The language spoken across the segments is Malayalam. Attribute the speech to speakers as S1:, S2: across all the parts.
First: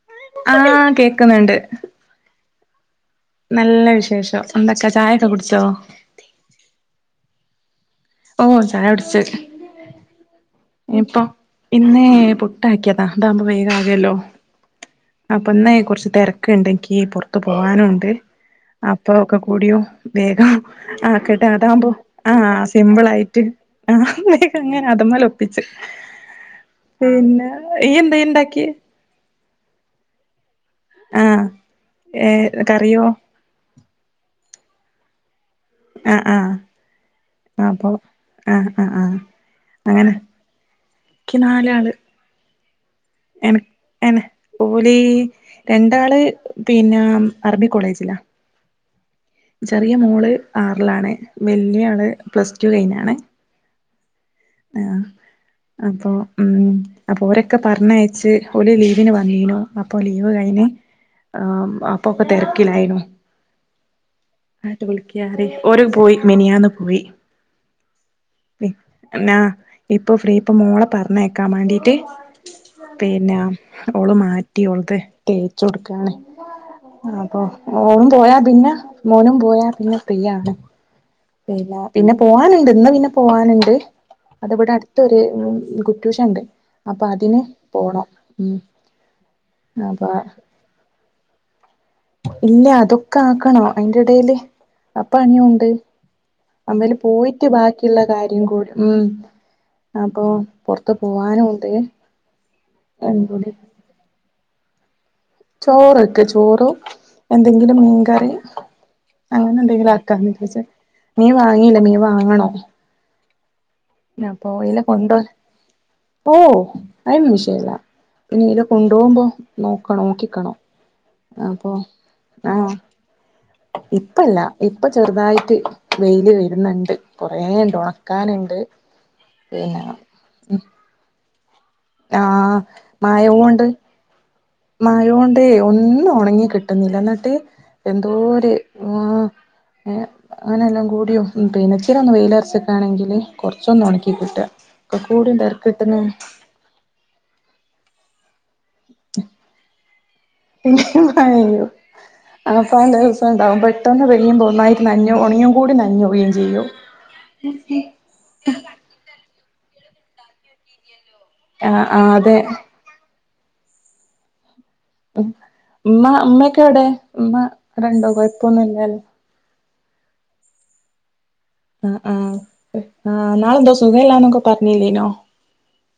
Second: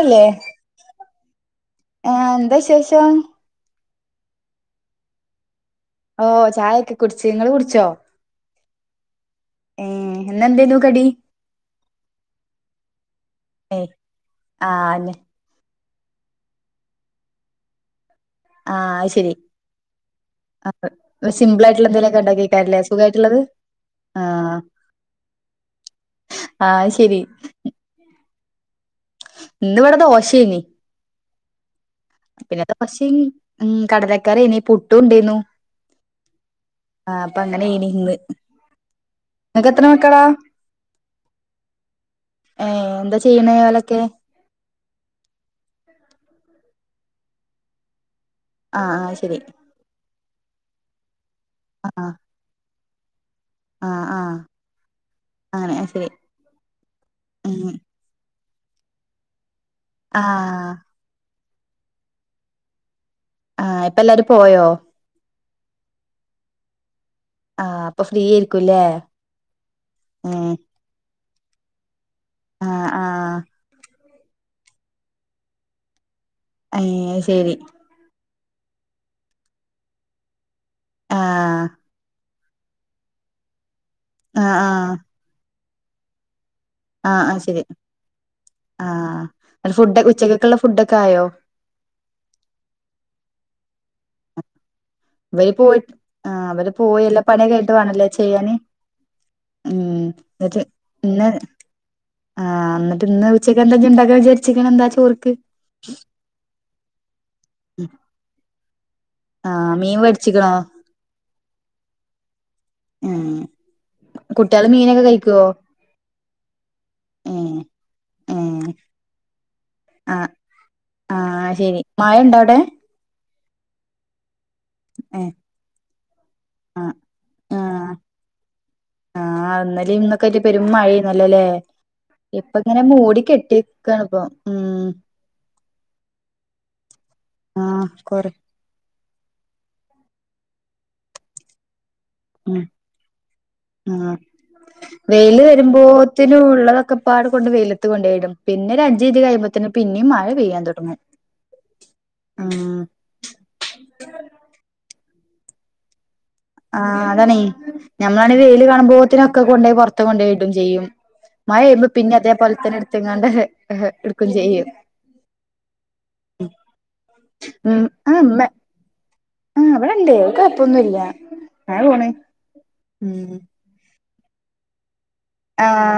S1: അല്ലേ
S2: ആഹ് കേക്കുന്നുണ്ട്
S1: ആ എന്താ വിശേഷം
S2: നല്ല വിശേഷം എന്തൊക്കാ ചായയൊക്കെ കുടിച്ചോ
S1: ഓ ചായ ഒക്കെ കുടിച്ച് നിങ്ങള് കുടിച്ചോ
S2: ഓ
S1: ഏ ഇന്നെന്തേനു കടി
S2: ഇപ്പൊ ഇന്നേ പുട്ടാക്കിയ അതാകുമ്പോ വേഗം
S1: ഏ
S2: ആകല്ലോ
S1: ആ അന്നെ
S2: പ്പൊ ഇന്നെ കുർച്ചു തെരക്ക് ണ്ടെങ്കി പൊർത്ത് പോകാനുണ്ട്
S1: ആ അത്
S2: അപ്പ
S1: ശരി
S2: ഒക്കെ കൂടിയും വേഗം അ ആക്കിയിട്ട്
S1: സിമ്പിൾ ആയിട്ടുള്ള
S2: അതാകുമ്പോ
S1: എന്തേലൊക്കെ
S2: ആ
S1: ഉണ്ടാക്കിക്കാരല്ലേ
S2: സിമ്പിൾ ആയിട്ട്
S1: സുഖായിട്ടുള്ളത്
S2: അത്
S1: ആ
S2: അങ്ങനെ ങ്ങനെ അതമേൽ
S1: ആ അത് ശരി
S2: ഒപ്പിച്ച്പിന്നെ ഇയ്യ് ന്തേ ന്തെ ഉണ്ടാക്കിയേ
S1: ഇന്നിവിടെ ദോശേനി
S2: ആഹ് ഏഹ്
S1: പിന്നെ ത
S2: കറിയോ
S1: കൊർച്ച് ഉ കടലക്കറി ഏനി പുട്ടും ഉണ്ടേനു
S2: ആ ആ
S1: അങ്ങനേനി
S2: അപ്പൊ
S1: ഇന്ന്
S2: ആ ആ
S1: നിങ്ങക്ക് എത്ര
S2: അങ്ങനെ
S1: മക്കളാ
S2: ഇക്കിനാലാള്
S1: ഏ എന്താ ചെയ്യണേ ഓലൊക്കെ?
S2: ഓല് രണ്ടാള് പിന്നെ ആർമി കോളേജിലാ ഒ
S1: ആ ആ ശരി
S2: ആറിലാണ് വല്യ
S1: ആ
S2: ആള് പ്ലസ് ടു കഴിഞ്ഞാണ്
S1: ആ ആ
S2: ആ
S1: അങ്ങനെ ശരി
S2: അപ്പൊ ഉം അപ്പൊരൊക്കെ
S1: ഉം
S2: പറഞ്ഞയച്ച് ഓല് ലീവിന് വന്നീനു അപ്പൊ
S1: ആ
S2: ലീവ് കഴിഞ്ഞ് അ അപ്പൊക്കെ തിരക്കിലായിനു
S1: ആ ഇപ്പല്ലാരും പോയോ
S2: ആട്ട് വിളിക്കാറി ഓര് പോയി മെനിയാന്ന് പോയി.
S1: ആഹ് അപ്പൊ ഫ്രീയായിരിക്ക്കുല്യേ..
S2: ആ ഇപ്പൊ ഫ്രീ ഇപ്പൊ മോളെ പറഞ്ഞയക്കാം മാൺണ്ടീട്ട്
S1: ആഹ് ആഹ്
S2: പിന്ന ഓള് മാറ്റി ഓള്ത് തേച്ചൊട്ക്കാണ്
S1: ഏഹ്
S2: അപ്പൊ
S1: ശരി
S2: ഓളും പോയാ പിന്ന മോനും പോയാ പിന്ന ഫ്രീയാണ്
S1: ആഹ്
S2: പിന്ന പിന്ന പോവാനുണ്ട് ഇന്ന് പിന്ന പോവാനുണ്ട്
S1: ആഹ്
S2: തവിടെ
S1: ആഹ്
S2: അട്ത്തൊരു കുറ്റൂഷണ്ട് അപ്പൊ
S1: ആഹ്
S2: അതിന
S1: ആഹ് ശരി
S2: പോണം ഉം
S1: ആഹ് അല്ല ഫുഡ്
S2: അപ്പൊ
S1: ഉച്ചക്കൊക്കുള്ള ഫുഡൊക്കെ ആയോ
S2: ഇല്ല തൊക്കെ ആക്കണം അയിന്റെ എടേല് അപ്പ [unintelligible]
S1: ഇവര്
S2: ഉണ്ട്
S1: പോയിട്ട് ആഹ് അവര്
S2: അമ്മല്
S1: പോയി എല്ലാ
S2: പോയിട്ട്
S1: പണിയൊക്കെ ആയിട്ട്
S2: ബാക്കിള്ള
S1: വേണല്ലേ
S2: കാര്യം
S1: ചെയ്യാന്
S2: കൂടി ഉം
S1: ഉം
S2: അപ്പൊ പൊറത്ത് പോവാനും ണ്ട്
S1: ആ ന്നിട്ട് ഇന്ന് ഉച്ചക്ക് എന്താ ഇജ് ണ്ടാക്കാൻ വിചരിച്ചികന്നത് എന്താ ചോറ്?
S2: ചോറ്ക്ക് ചോറോ എന്തെങ്കിലും മീൻകറി ങ്ങനെ
S1: ആഹ്
S2: ന്തെങ്കിലും
S1: മീൻ
S2: ആക്കാന്ന്
S1: വേടിച്ചിക്കണോ
S2: വിചാരിച്ച മീൻവാങ്ങീല്ല മീൻ വാങ്ങണോ
S1: ഉം
S2: അപ്പൊ
S1: കുട്ടികള്
S2: യിലേ
S1: മീനൊക്കെ
S2: കൊണ്ടോ
S1: കഴിക്കുവോ
S2: ഓ അത്
S1: ഏഹ്
S2: വിഷയല്ല പിന്നെ ഇടെ
S1: ഏഹ്
S2: കൊണ്ടോമ്പോ നോക്കണം
S1: ആഹ്
S2: നോക്കിക്കണം
S1: ആഹ്
S2: അപ്പൊ
S1: ശരി മഴ ഇണ്ടോ
S2: ആ
S1: അവിടെ
S2: ഇപ്പല്ല ഇപ്പൊ
S1: ഏഹ്
S2: ചെറുതായിറ്റ് വെയില് വരണ്
S1: ആഹ്
S2: ണ്ട് കുറേ ണ്ട്
S1: ആഹ്
S2: ഒണക്കാനുണ്ട്
S1: ആഹ് ന്നലിം ന്നൊക്കെ ആയിട്ട് പേരും മഴേന്നല്ലോ ല്ലേ.. ഇപ്പ
S2: ആഹ്
S1: ങ്ങനെ മൂടി കെട്ടിക്കണി പ്പം
S2: മയോണ്ടേ ഒന്നും ഒണങ്ങി കിട്ട്ണില്ല ന്നിട്ട്
S1: ആഹ്
S2: എന്തോ
S1: കൊറ
S2: രു ആ അങ്ങനെ അ എല്ലാം കൂടിയും പിന്നെ [unintelligible] വെയില
S1: ഉം
S2: അറച്ചക്കാണെങ്കില് കൊറച്ചൊന്ന് ഉണക്കി
S1: ആഹ്
S2: കിട്ട ഒക്കകൂടി [unintelligible] കിട്ടുഅ
S1: ക്കപ്പാട് കൊണ്ട് വെയിലത്ത് കൊണ്ടയിടും പിന്നെ ഒരഞ്ച് മിനിറ്റ് കഴിയുമ്പതിന്നും ന് പിന്നിം മയെയ്യാൻ തൊഡ്ങ്ങും
S2: [unintelligible] ഉണ്ടാവും പെട്ടെന്ന് പെയുമ്പോ ഒന്നായിട്ട് നനഞ്ഞ ഉണങ്ങിയകൂടി നനഞ്ഞു പോകും [unintelligible]
S1: ആ അതാണീ ഞമ്മമാണെങ്കിൽ വെയിയില് കാണുമ്പോത്തിനൊക്കെ കൊണ്ടോയി പുറത്ത് കൊണ്ടോയിടും ചെയ്യും മഴ
S2: ആഹ്
S1: പെയ്ഴുമ്പോ
S2: ആഹ്
S1: പിന്നെ
S2: അതെ
S1: അതേപോലെന്നെ എടുത്ത്ങ്ങാണ്ട് അഹ് അഹ് എടുക്കയും ചെയ്യും
S2: ഉം ഉമ്മ ഉമ്മോക്കെ ഔടെ ഉമ്മ ഉമ്മ വടെണ്ടോ കൊയപ്പൊന്നുല്ലല്ലോ
S1: ആ വിടെ ഉണ്ട് കൊയപ്പൊന്നു ല്ല
S2: ആഹ് ആഹ്
S1: ഉം
S2: ആഹ് ഇന്നാളെ എന്തോ സുഖ ഇല്ലാന്നൊക്കെ പറഞ്ഞില്ലേനോ
S1: ആഹാ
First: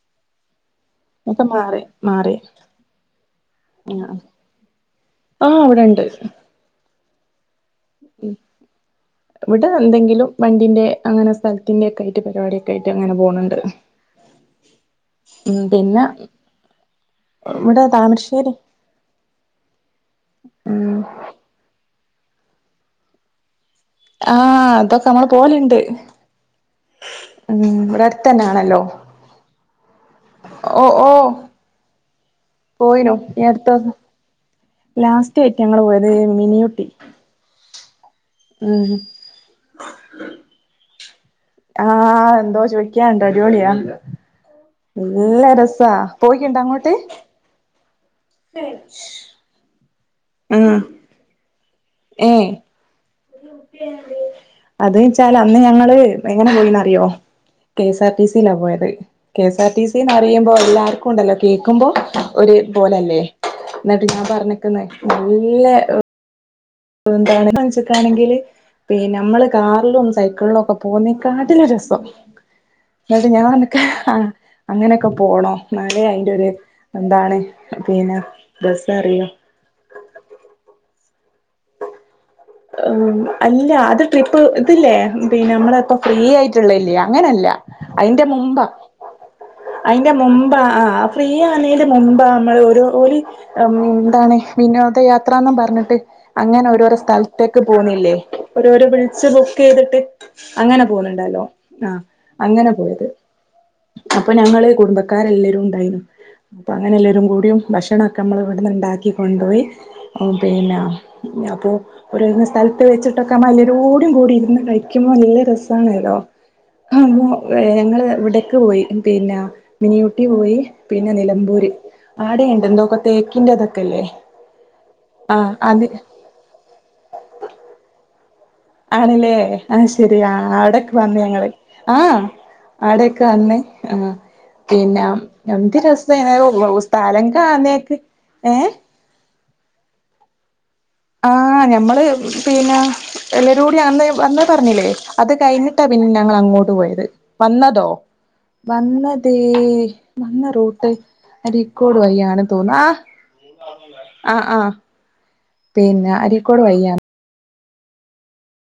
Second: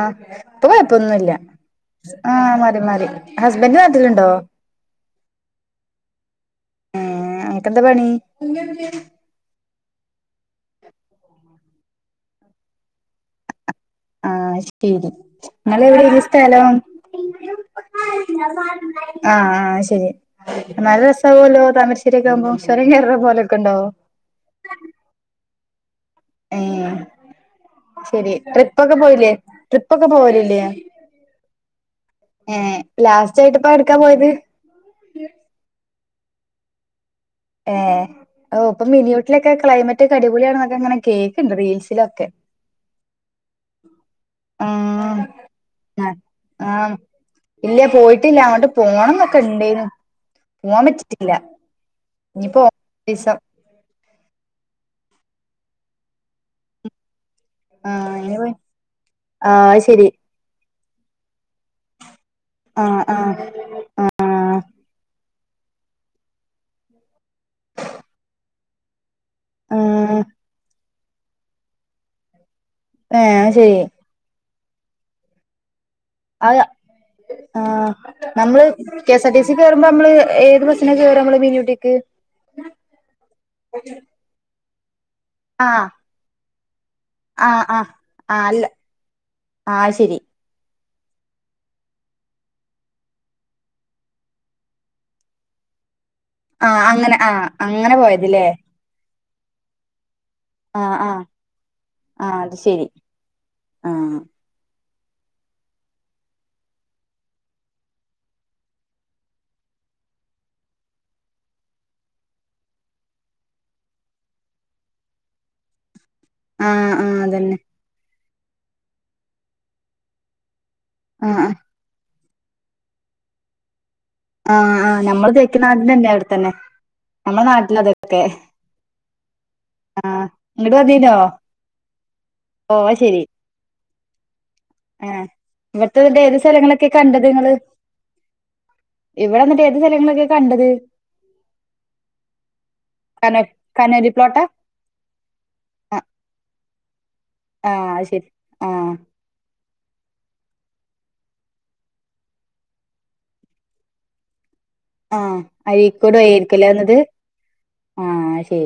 S1: ഇപ്പൊ കുഴപ്പൊന്നുല്ല
S2: ഒക്കെ മാറി
S1: ആഹ് മാറി മാറി. ഹസ്ബന്റ്
S2: ആഹ്
S1: നാട്ടിലുണ്ടോ? ഒ
S2: ആഹ് വടെണ്ട്
S1: ഏഹ്. അൻക്കന്ത പണി?
S2: ഇവിടെ എന്തെങ്കിലും വണ്ടിന്റെ അങ്ങനെ സ്ഥലത്തിന്റെ ഒക്കെ ആയിട്ട് പരിപാടിയൊക്കെ ആയിട്ട് അങ്ങനെ പോണ് ണ്ട്.
S1: ആഹ് ശരി. നിങ്ങൾ എവിടെനി സ്ഥലം?
S2: ഇവിടെ താമരശ്ശേരി
S1: ആഹ് ആഹ് ശരി.
S2: ഉം
S1: നല്ല രസാവല്ലോ താമര ശ്ശേരിയൊക്കാവുമ്പം ചൊരം കേറ്ണ പോലൊക്കൊണ്ടോ
S2: ആഹ് അതൊക്കെ നമ്മള് പോവല്ണ്ട്
S1: ഏഹ്
S2: ഉം ഇവടെ
S1: ശരി
S2: അട്ത്തന്നാണല്ലോ
S1: ട്രിപ്പൊക്കെ പോയില്ലേ ട്രിപ്പൊക്കെ പോവലില്ലേ
S2: ഓ ഓ
S1: ഏഹ്
S2: പോയിനു
S1: ലാസ്റ്റ് ആയിട്ട് ഇപ്പ
S2: അടുത്ത
S1: എവിട്ക്കാ പോയത്
S2: ലാസ്റ്റ് ആയിട്ട് ഞങ്ങള് പോയത്. ഉം മിനിയൂട്ടി
S1: ഏഹ് ഓഹ് ഇപ്പൊ
S2: ഉം
S1: മിനിയൂട്ടിലൊക്കെ ക്ലൈമറ്റ് ഒക്കെ അടിപൊളിയാണെന്നൊക്കെ ഇങ്ങനെ കേക്ക്ണ്ട് റീൽസിലൊക്കെ
S2: ആഹ് എന്തോ ചോയിക്കാണ്ട്. അടിപൊളിയ
S1: ആഹ്
S2: എല്ല രസാ
S1: ആഹ്
S2: പോയിട്ടുണ്ടാ അങ്ങോട്ട്.
S1: ആഹ് ഇല്ല പോയിട്ടില്ല അങ്ങോട്ട് പോണം ഇന്നൊക്കെ ഇണ്ടേന്നു പോവാൻ പറ്റിട്ടില്ല
S2: ഉം
S1: ഇനിയിപ്പോ ദിവസം
S2: അത് വച്ചാല് അന്ന് ഞങ്ങള് എങ്ങനെ പോയിന്നറിറ്യാെ കെ എസ് ആർ
S1: ആഹ്
S2: ട്ടി
S1: ഇനി പോയി
S2: സിലാ പോയത് കെ എസ്
S1: ആഹ്
S2: ആർ
S1: അത്
S2: ടി സി
S1: ശരി
S2: ന്നറിയുമ്പോ എല്ലാർക്കും ഇണ്ടല്ലൊ കേക്കുമ്പോ ഒരു
S1: ആഹ്
S2: പോലെല്ലേ
S1: ആഹ്
S2: ഇന്നട്ട് ഞാൻ
S1: ആഹ്
S2: പറഞ്ഞെക്കുന്ന് നല്ല ന്താണ്‌ മൻസ്ക്കാണെങ്കില് പിന്നെ നമ്മള് കാറിലും
S1: ആഹ്
S2: സൈക്കിളിലും ഒക്കെ പോ പോന്നേ കാട്ടിലും രസം ഇന്നട്ട്
S1: ഏഹ്
S2: ഞാൻ
S1: അത്
S2: പറ്ഞ്ഞ്
S1: ശരി
S2: ക്ക അങ്ങനൊക്കെ പോണോ. എന്നാലേ അയിന്റെ ഒരു
S1: അത്
S2: എന്താണ്
S1: ആ
S2: പിന്നെ
S1: നമ്മള്
S2: രസം
S1: കെ
S2: അറിയൂ
S1: എസ് ആർ ടീസി ക കേയറുമ്പോ നമ്മള് ഏത് ബസ് എന്നാ കേറനമ്മള് മിനി ഉട്ടീക്ക്.
S2: അല്ല അത് ട്രിപ്പ് ഇതില്ലേ പിന്നെ നമ്മളെ
S1: ആഹ്
S2: ഇപ്പ ഫ്രീ ആയിറ്റ്ള്ളെല്ലേ അങ്ങനല്ല.
S1: ആഹ് ആഹ്
S2: അയിന്റെ
S1: ആഹ് അല്ല
S2: മുമ്പാ
S1: ആഹ് അത്
S2: അയിന്റെ
S1: ശരി
S2: മുമ്പ് ആഹ് ആഹ് ഫ്രീ ആന്നേ ന്തെ മുമ്പ് നമ്മള് ഒരു ഒരു എന്താണ് വിനോദയാത്രാന്നും പറഞ്ഞിട്ട് അങ്ങനെ
S1: ആഹ്
S2: ഓരോ സ്ഥലത്ത്.
S1: ആഹ്
S2: ത്തേക്ക്
S1: അങ്ങനെ
S2: പോന്നില്ലേ
S1: പോയതില്ലേ
S2: ഒരൊരോ വിൾച്ച് ബുക്കെയ്തിട്ട് അങ്ങനെ
S1: ആഹ്
S2: പോന്ന്ണ്ട
S1: ആഹ്
S2: ലോ ആഹ്.
S1: അത്
S2: അങ്ങനെ
S1: ശരി
S2: പോയത്.
S1: ആഹ്
S2: അപ്പൊ ഞങ്ങള് കുടുംബക്കാര എല്ലരും ഉണ്ടായ്ന്നു അപ്പൊ അങ്ങനെ എല്ലരും കൂടിയും ഭക്ഷണൊക്കെ നമ്മൾ ഇവിട്ന്ന് ഇണ്ടാക്കി കൊണ്ടോയി പിന്നെ അപ്പോ ഓരോ [unintelligible] സ്ഥലത്ത് വെച്ചിട്ടൊക്കെമ്മ എല്ലരൂടും കൂടി ഇരുന്ന് കഴിക്കുമ്പോ നല്ല രസാണേലൊ. ആഹ് ഞങ്ങള് ഇവിടെക്ക് പോയി. പിന്ന മിനിയൂട്ടി പോയി. പിന്നെ
S1: ആഹ്
S2: നിലമ്പൂര് ആടേണ്ട് എന്തൊക്കോ തേക്കിന്റെ ഇതൊക്കെല്ലേ
S1: ആഹ് ആഹ് നമ്മള് തേക്കിൻ നാടിന്റെ ന്നെ അട്ത്തന്നെ നമ്മളെ നാട്ടിലാ അതെക്കെ
S2: ആണ് ലേ അഹ് ശരി ആ
S1: ഇങ്ങട്ട്
S2: അവടെക്കെ
S1: വന്നീനോ
S2: വന്നു ഞങ്ങള് ആഹ്
S1: ഓ അത് ശെരി
S2: ആടെക്കെ വന്ന് ആഹ് പിന്നെ
S1: ആഹ്
S2: എന്ത്
S1: ഇവിടുത്തെ
S2: രസ
S1: എന്നിട്ട് ഏത്
S2: [unintelligible]
S1: സ്ഥലങ്ങളൊക്കെ
S2: സ്ഥലം
S1: കണ്ടത്
S2: കാണേക്ക് ഏഹ്
S1: ഇവടെന്നിട്ട് ഏത് സ്ഥലങ്ങളൊക്കെ കണ്ടത്
S2: ആഹ് ഞമ്മള് പിന്നെ
S1: കന
S2: എല്ലരു കൂടിയാന്ന്
S1: കനോലി
S2: വന്ന്
S1: പ്ലോട്ടാ
S2: പറഞ്ഞിലേ അത് കയ്ഞ്ഞിട്ടാ പി
S1: ആഹ്
S2: ന്നെ ഞങ്ങൾ അങ്ങോട്ട് പോയത് വന്നതോ
S1: ആഹ് അത് ശെരി ആഹ്
S2: വന്നത് വന്ന റൂട്ട് അരിക്കോട് വഴിയാണ് തോന്നു. ആഹ് ആഹ്
S1: ആഹ് അരീക്കോട് വയേര്ക്കും ലേ വന്നത് ആഹ് അത് ശരി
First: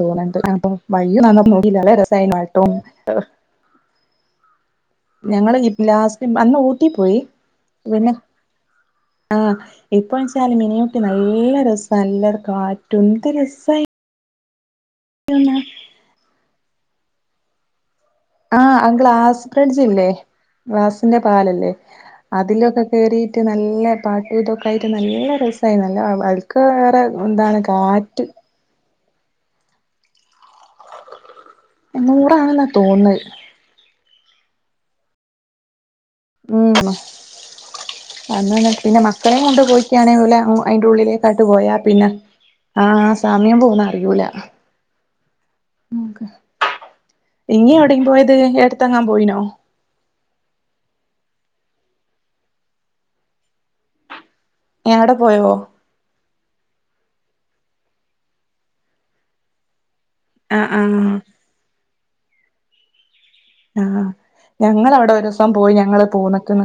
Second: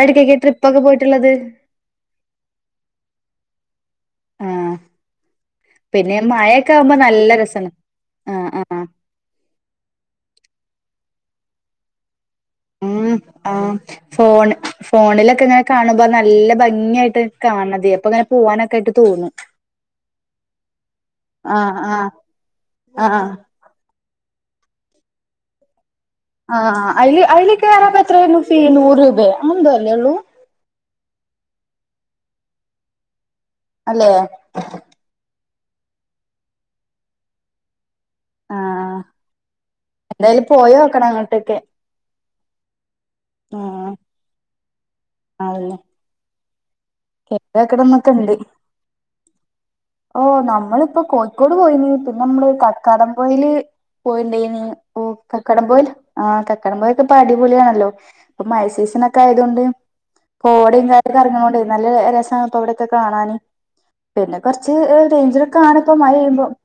S2: തോന്ന്ണ്ട് അപ്പൊ വയൊന്നും നോക്കില്ല നല്ല രസായ്നു പാട്ടും
S1: ആഹ്
S2: ഞങ്ങള് ഇ
S1: പിന്നെ
S2: ലാസ്റ്റ് അന്ന്
S1: മഴയൊക്കെ
S2: ഊട്ടി
S1: ആവുമ്പോ
S2: പോയി
S1: നല്ല രസാണ്
S2: പിന്നെ
S1: ആഹ് ആഹ്
S2: ആഹ് ഇപ്പോ വെച്ചാല് മിനി ഊട്ടി നല്ല രസാ നല്ലർ കാറ്റും എന്ത് രസായി
S1: ഫോണിലൊക്കെങ്ങനെ കാണുമ്പോ നല്ല ഭംഗി ആായിട്ട കാണതെ
S2: ആ അ ഗ്ലാസ് ബ്രിഡ്ജില്ലേ ഗ്ലാസിൻറെ പാലല്ലേ
S1: ആഹ് ആഹ്
S2: അതിലൊക്കെ
S1: ആഹ്
S2: കേറീട്ട് നല്ല പാട്ടുതൊക്കായിട്ട് നല്ല രസമായിന്നു
S1: ആ അയ്ല് അയ്ല് കേറാപ്പോ എത്ര
S2: കാറ്റ്
S1: വരും ഫീ നൂറ് രൂപ് ന്താല്ലേള്ളൂ
S2: നൂറാണെന്ന തോന്നത്
S1: അല്ലേ
S2: മ്.... അന്നന്നെ
S1: ആഹ്
S2: പിന്നെ മക്കളേം കൊണ്ട് പോയ്ക്കാണെങ്കി ഓല്
S1: എന്തായാലും
S2: അയിൻ്റെ
S1: പോയോക്കണം
S2: ഉള്ളിലേക്കാട്ട്
S1: അങ്ങോട്ടൊക്കെ
S2: പോയാ പിന്നെ ആ സമയം പോുന്നറിയൂല
S1: ആഉ... ല്ല
S2: ഇങ്ങി യൗടിം പോയത്
S1: ഇണ്ട്
S2: എട്ത്തെങ്ങാ പോയിനോ
S1: ഓ നമ്മള്പ്പൊ കോഴിക്കോട് പോയിനീ പിന്നെമ്മള് കക്കാടംപൊയില് പോയിണ്ടേ ഏ ഓ,
S2: അവിടെ പോയോ
S1: കക്കാടംപൊയിൽ ആ കക്കാടംപൊയിൽ ദ്‌പ്പൊ അടിപൊളിയാണല്ലോ ഇപ്പൊ മഴ്‌സയ്സിനൊക്കെയായതോണ്ട്
S2: ആഹ്
S1: കോടിം
S2: ആഹ്
S1: കാര്യൊക്കെറ്ങ്ങ്ണതോണ്ടെയ് നല്ല.... ദ് രസാണ് പ്പവിടൊക്കെ കാണാാന്
S2: ആ ഞങ്ങളവ്ടെ ഒരോസം പോയി
S1: ആണ് ഇപ്പൊ
S2: ഞങ്ങള്ൾ
S1: മഴ പെയ്യുമ്പോ
S2: പോന്ന്ക്ക്ണ്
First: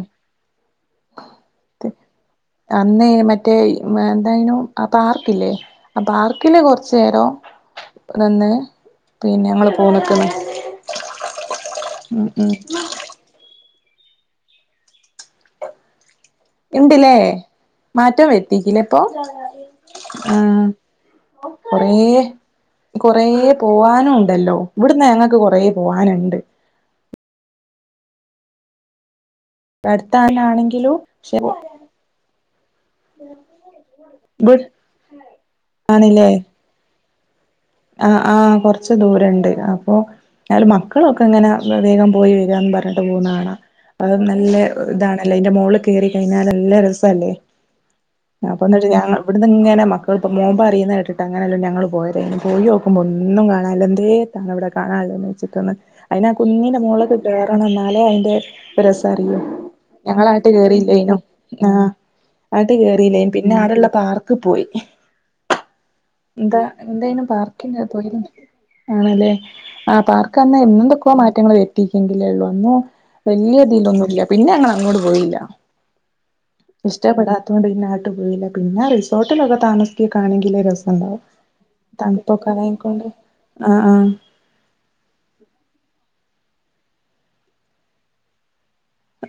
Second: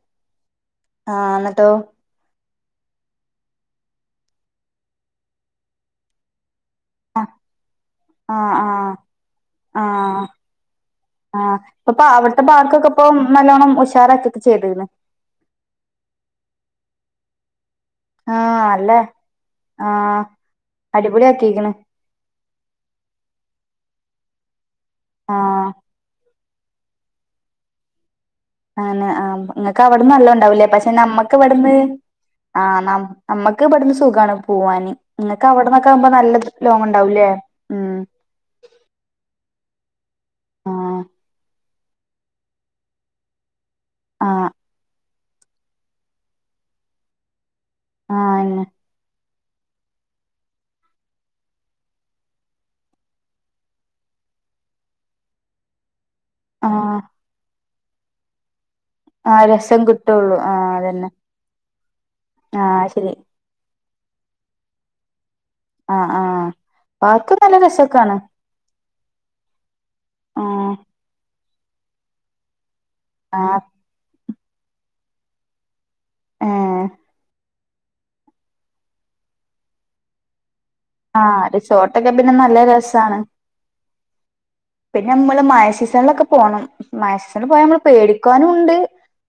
S1: ആഹ് എന്നിട്ടോ
S2: ദെ അന്നേയ് മറ്റേ എന്തായ്നു ആ പാർക്കില്ലേ ആ പാർക്കില് കൊറ്ച് ചേരോ
S1: ആഹ്
S2: നന്ന്
S1: ആഹ് ആഹ്
S2: പിന്നെ ങ്ങള് പോന്ന്ക്ണ്
S1: പൊ പാവട്ട പാർക്കൊക്കെപ്പം നല്ലോണം ഉഷാറാക്യൊക്കെ ചെയ്ത്ണ്
S2: ണ്ടീലേ മാറ്റം
S1: ആഹ്
S2: വര്തീക്കിലേ
S1: അല്ലേ
S2: പ്പം
S1: ആഹ്
S2: ആ
S1: അടിപൊളിയാക്കിക്കണ്
S2: കൊറേ കൊറേ പോവാൻ നുണ്ടല്ലോ വ്ട്ന്ന് ഞങ്ങക്ക് കൊറേ
S1: ആഹ്
S2: പോവാനുണ്ട്
S1: അനെആ ങ്ങക്ക് അവടന്ന് നല്ലോണ്ടാവൂല്ലേ പക്ഷെ
S2: അടുത്താനാണെങ്കിലും
S1: നമ്മക്ക്
S2: പക്ഷെ
S1: വട്ന്ന് ആ നം നമ്മക്ക് വട്ന്ന് സുഖാണ് പോവാാന് ങ്ങക്ക് അവ്ട്ന്നക്കാകുമ്പോ
S2: ആണില്ലേ
S1: നല്ലത് കിലോ മിൺ അവ്‌ ല്ലേ
S2: ആഹ് ആഹ് കൊറച്ച് ദൂരണ്ട്
S1: ആഹ്
S2: പ്രതീഗം പോയി വരാന്ന് പറഞ്ഞ്ട്ട് പോകുന്ന ആളാ അത്
S1: ആഹ്
S2: നല്ല താണല്ലേ അയ്ന്റെ മോള് ല് കേറി കഴിഞ്ഞാൽ നല്ല രസല്ലേ
S1: ആഹ്
S2: വാന്ന് ഇങ്ങനെ മക്കൾിപ്പോ മോൻമ്പ് അറിയുന്നത കേട്ടിട്ട് അങ്ങനെല്ല ഞങ്ങള്ൾ പോയര പോയോക്കുമ്പൊ ഒന്നു കാണാല്ല എന്തേതാണവിടെ കാണാന്ള്ള തെവെച്ചിട്ട അയ്നാ കുന്നിൻറെ
S1: ആഹ്
S2: മോളിലേക്ക് കേറണം ന്നാലേ അയ്ൻ്റെ ന്ത് രസാറിയോ
S1: ആഹ് രസം കിട്ടുള്ളൂ
S2: ഞങ്ങളാങ്ങ്ട്ട്
S1: ആഹ് അതന്നെ
S2: കേറില്ലേനൂ ആ ആട്ട്
S1: ആഹ് ശരി
S2: കേറില്ലേനു പിന്നെ ആടള്ള പാർക്ക് പോയി
S1: ആഹ് ആഹ്
S2: ങ്കാ, ന്തേനു
S1: പാർക്ക് നല്ല
S2: പാർക്കിന്റെ
S1: രസൊക്കാണ്
S2: അകത്തോയില് ആണ് ല്ലേ ആ
S1: ആഹ്
S2: പാർക്കന്ന്ന്തൊക്കൊ മാറ്റങ്ങൾ വരുത്തീട്ടെങ്കിലേള്ളു അന്ന്
S1: ആഹ്
S2: വല്യതീലൊന്നുല്ല പിന്നെ ഞങ്ങള ങ്ങോട്ട് പോയില്ല.
S1: ഏഹ്
S2: ഇഷ്ടപ്പെടാ ആട്ട് പോയില്ല പിന്നെ റിസോർട്ടിലൊക്കെ താമസിക്ക്യൊക്കെണെങ്കില് രസാ
S1: ആ റിസോർട്ടൊക്കെ പിന്നെ നല്ല രസാണ്
S2: ആ ആ
S1: പിന്നെ മ്മള് മഴ സീസണ്ലൊക്കെ പോണം മഴ സീസൺല് പോയാൽ മ്മള് പേടിക്കാനൂണ്ട്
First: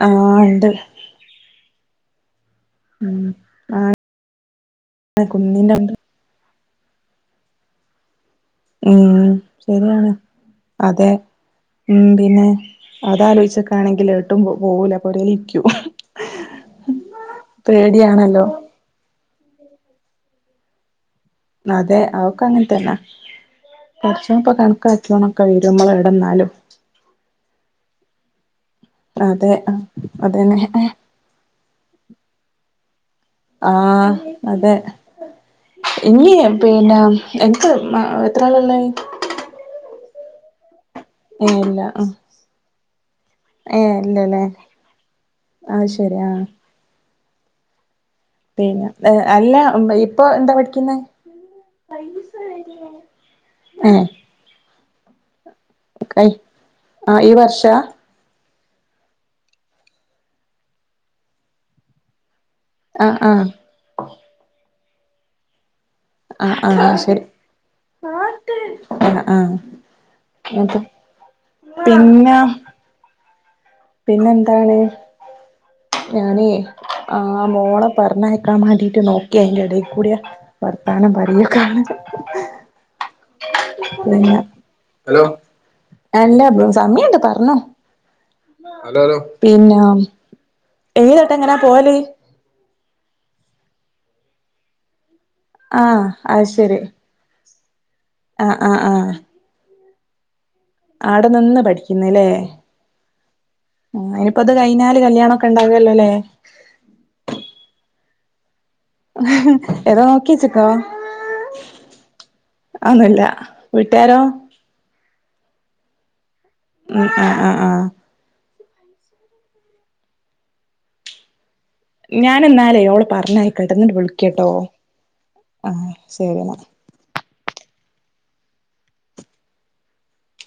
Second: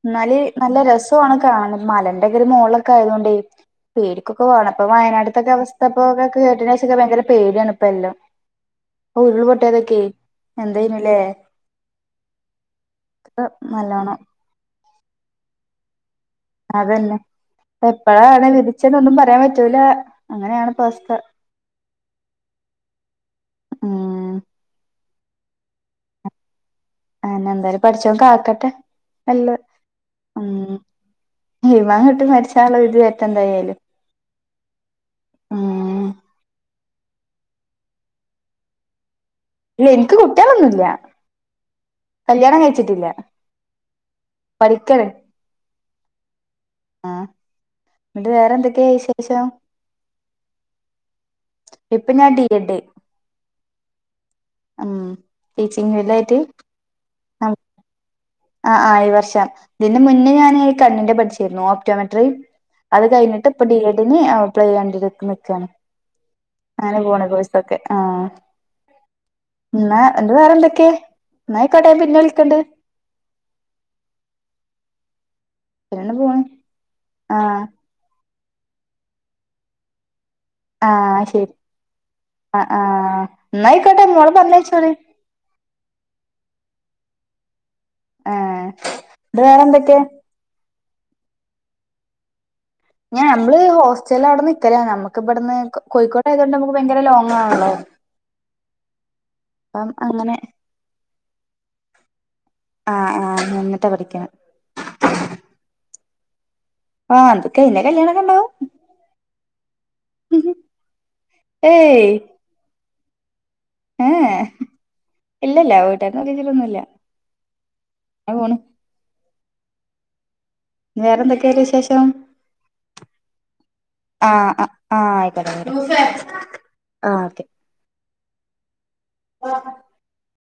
S2: ആ
S1: ന്നാല്
S2: ഉണ്ട്
S1: നല്ല രസാണു കാണാന് മലന്റെ ഓല് മോളൊക്കെ
S2: ഉം
S1: ആയതോണ്ടെയ് പേടിക്കൊക്കെ വേണം പ്പൊ വയനാട്ത്തൊക്കെ
S2: കുന്നിന്റെ ഉണ്ട്
S1: അവസ്ഥപ്പൊ കേട്ടേൻ്റെ ശേഷൊക്കെ ഭയങ്കരം പേട്യാണ് ഇപ്പെ എല്ലം അ
S2: ഉം
S1: ഉരുൾപൊട്ട്യതൊക്കെയ്
S2: ശരിയാണ് അതെ ന്തിന് അതാലോയ്ച്ചക്കാണെങ്കിൽ
S1: നല്ലോണം
S2: ഏട്ടും പോവൂല ഒരൈക്യു
S1: അതല്ല ഇപ്പൊപ്പഴാണ് വിധിച്ചതെന്നൊന്നും പറയാൻ പറ്റൂല അങ്ങനെയാണ്പ്പ അവസ്ഥ
S2: അതെ അഒക്കെ അങ്ങൻ തന്നെ
S1: ഉം
S2: പടച്ചോൻ പ്പൊ കണ്ക്കാക് [unintelligible] കയ്യൂല മ്മളവ്ടെ ന്നാലും
S1: അന്നെ ന്താലും പടച്ചോൻ കാക്കട്ടെ അല്ല.
S2: അതെ
S1: ഉ
S2: അതന്നെ
S1: ഈമാൻ കിട്ടി മരിചാല്ല വിധി. വരട്ടെ എന്തായാലും
S2: ആഹ അതെ
S1: ഉം
S2: ഇഞ്ഞി പിന്ന എക്ക് എത്ര ആള ഇള്ളഹ്
S1: ഇല്ല എനിക്ക് കുട്ടിയള്ന്നുമില്ല.
S2: ഏഹ് ഇല്ല
S1: കല്യാണംകഴിച്ചിട്ടില്ല പഠിക്കണ്
S2: അഹ ശരി ആ
S1: എന്നിട്ട് വേറെ എന്തൊക്കെയാ
S2: പിന്നെർ
S1: വിശേഷം
S2: അല്ല ഇപ്പൊ എന്താ പഠിക്കുന്നത്
S1: ഇപ്പൊ ഞാൻ ഡി എഡ്
S2: ആഹ
S1: ഉം ടീച്ചിങ് വല്ലായിട്ട്
S2: ആ ഈ വർഷ
S1: ആ ആ വർഷം ഇതിന് മുന്നേ ഞാൻ കണ്ണിന്റെ പഠിച്ചിരുന്നു ഓപ്റ്റോമെട്രി അത്
S2: ആഹ് ആഹ്
S1: കഴിഞ്ഞിട്ട് ഇപ്പം ബി. എ. ഡ്ന് എപ്ളൈ ചായ്യാമാണ്ടി നിക്കാണ്.
S2: ആഹ് ആഹ്
S1: അങ്ങനെ
S2: ശരി
S1: പോണ് കോയിസൊക്കെ. ആഹ
S2: ആഹ് ആഹ്
S1: എന്നാ എന്റെ വേറെ എന്തൊക്കെയ എന്നാ ഐകൊട്ടെ പിന്നെ വിളിക്കണ്ട്.
S2: പിന്നെന്താണ്.
S1: പിന്നെങ്ങനെ പോണ്
S2: ഞാന് ആ
S1: ആഹ്
S2: മോളെ പറഞ്ഞയ നക്കാൻ വേണ്ടിട്ട് നോക്കിയ ഐന്റെ എ ടൽ കൂടെയ വർത്താനം
S1: ആഹ് ശരി
S2: പറയൊക്കാണ്.
S1: ആഹ് ആഹ് എന്നായിക്കോട്ടെ
S2: പി
S1: മോളെ പറഞ്ഞയച്ചോളി
S2: അല്ല സമയണ്ട് പറഞ്ഞോ.
S1: ആഹ്
S2: ഹലോ.
S1: എന്നിട്ട്
S2: അലോ.
S1: വേറെ
S2: പിന്നെ.
S1: എന്തൊക്കെ
S2: ഇലഏട്ട എങ്ങനാ പോകല്.
S1: ഞ്ഞേ ഞമ്മള് ഹോസ്റ്റൽല് ആയോണ്ട് നിക്കലാ നമ്മക്ക് ഇബട്ന്ന്
S2: ആഹ്
S1: കോയ്ക്കോട്
S2: അത്
S1: ആയതോണ്ട് നമുക്ക്
S2: ശരി
S1: ഭയങ്കര ലോങ്ങ് ആണല്ലോ
S2: ആഹ് ആഹ് ആഹ്
S1: അപ്പം അങ്ങനെ
S2: ആടെ നിന്ന് പഠിക്കുന്ന് ലേ
S1: ആഹ് ആഹ് നിന്നിട്ടാ
S2: ആ
S1: പഠിക്കണെ
S2: അയ്‌നപ്പത് കയ്ഞ്ഞാല് കല്യാണൊക്കെ ഇണ്ടാവല്ലൊല്ലോ ലേ
S1: ആഹ് ഇത് കയ്ഞ്ഞാ കല്യാണക്കെ ഇണ്ടാവും.
S2: ഏതോ നോക്കിയേച്ച്ക്കോ
S1: ഏയ്
S2: അതൊന്നുല്ല വീട്ടാരോ
S1: ഏഹ് ഇല്ലല്ല വീട്ടാര് നോക്ക്യേച്ചിട്ടൊന്നുംല്ല
S2: ആഹ് ആഹ് ആഹ്
S1: പോണ് വേറെന്തൊക്കെ വിശ് ശേഷം
S2: ഞാനെന്നാലേ ഓള് പറഞ്ഞയക്കട്ടെ എന്നിട്ട് വിളിക്കട്ടോ
S1: ആഹ് ആഹ് ആയിക്കോട്ടെ
S2: ആഹ്
S1: യ്ക്കോട്ടേ
S2: ശരി എന്നാ
S1: ആഹ് ഓക്കെ ആഹ്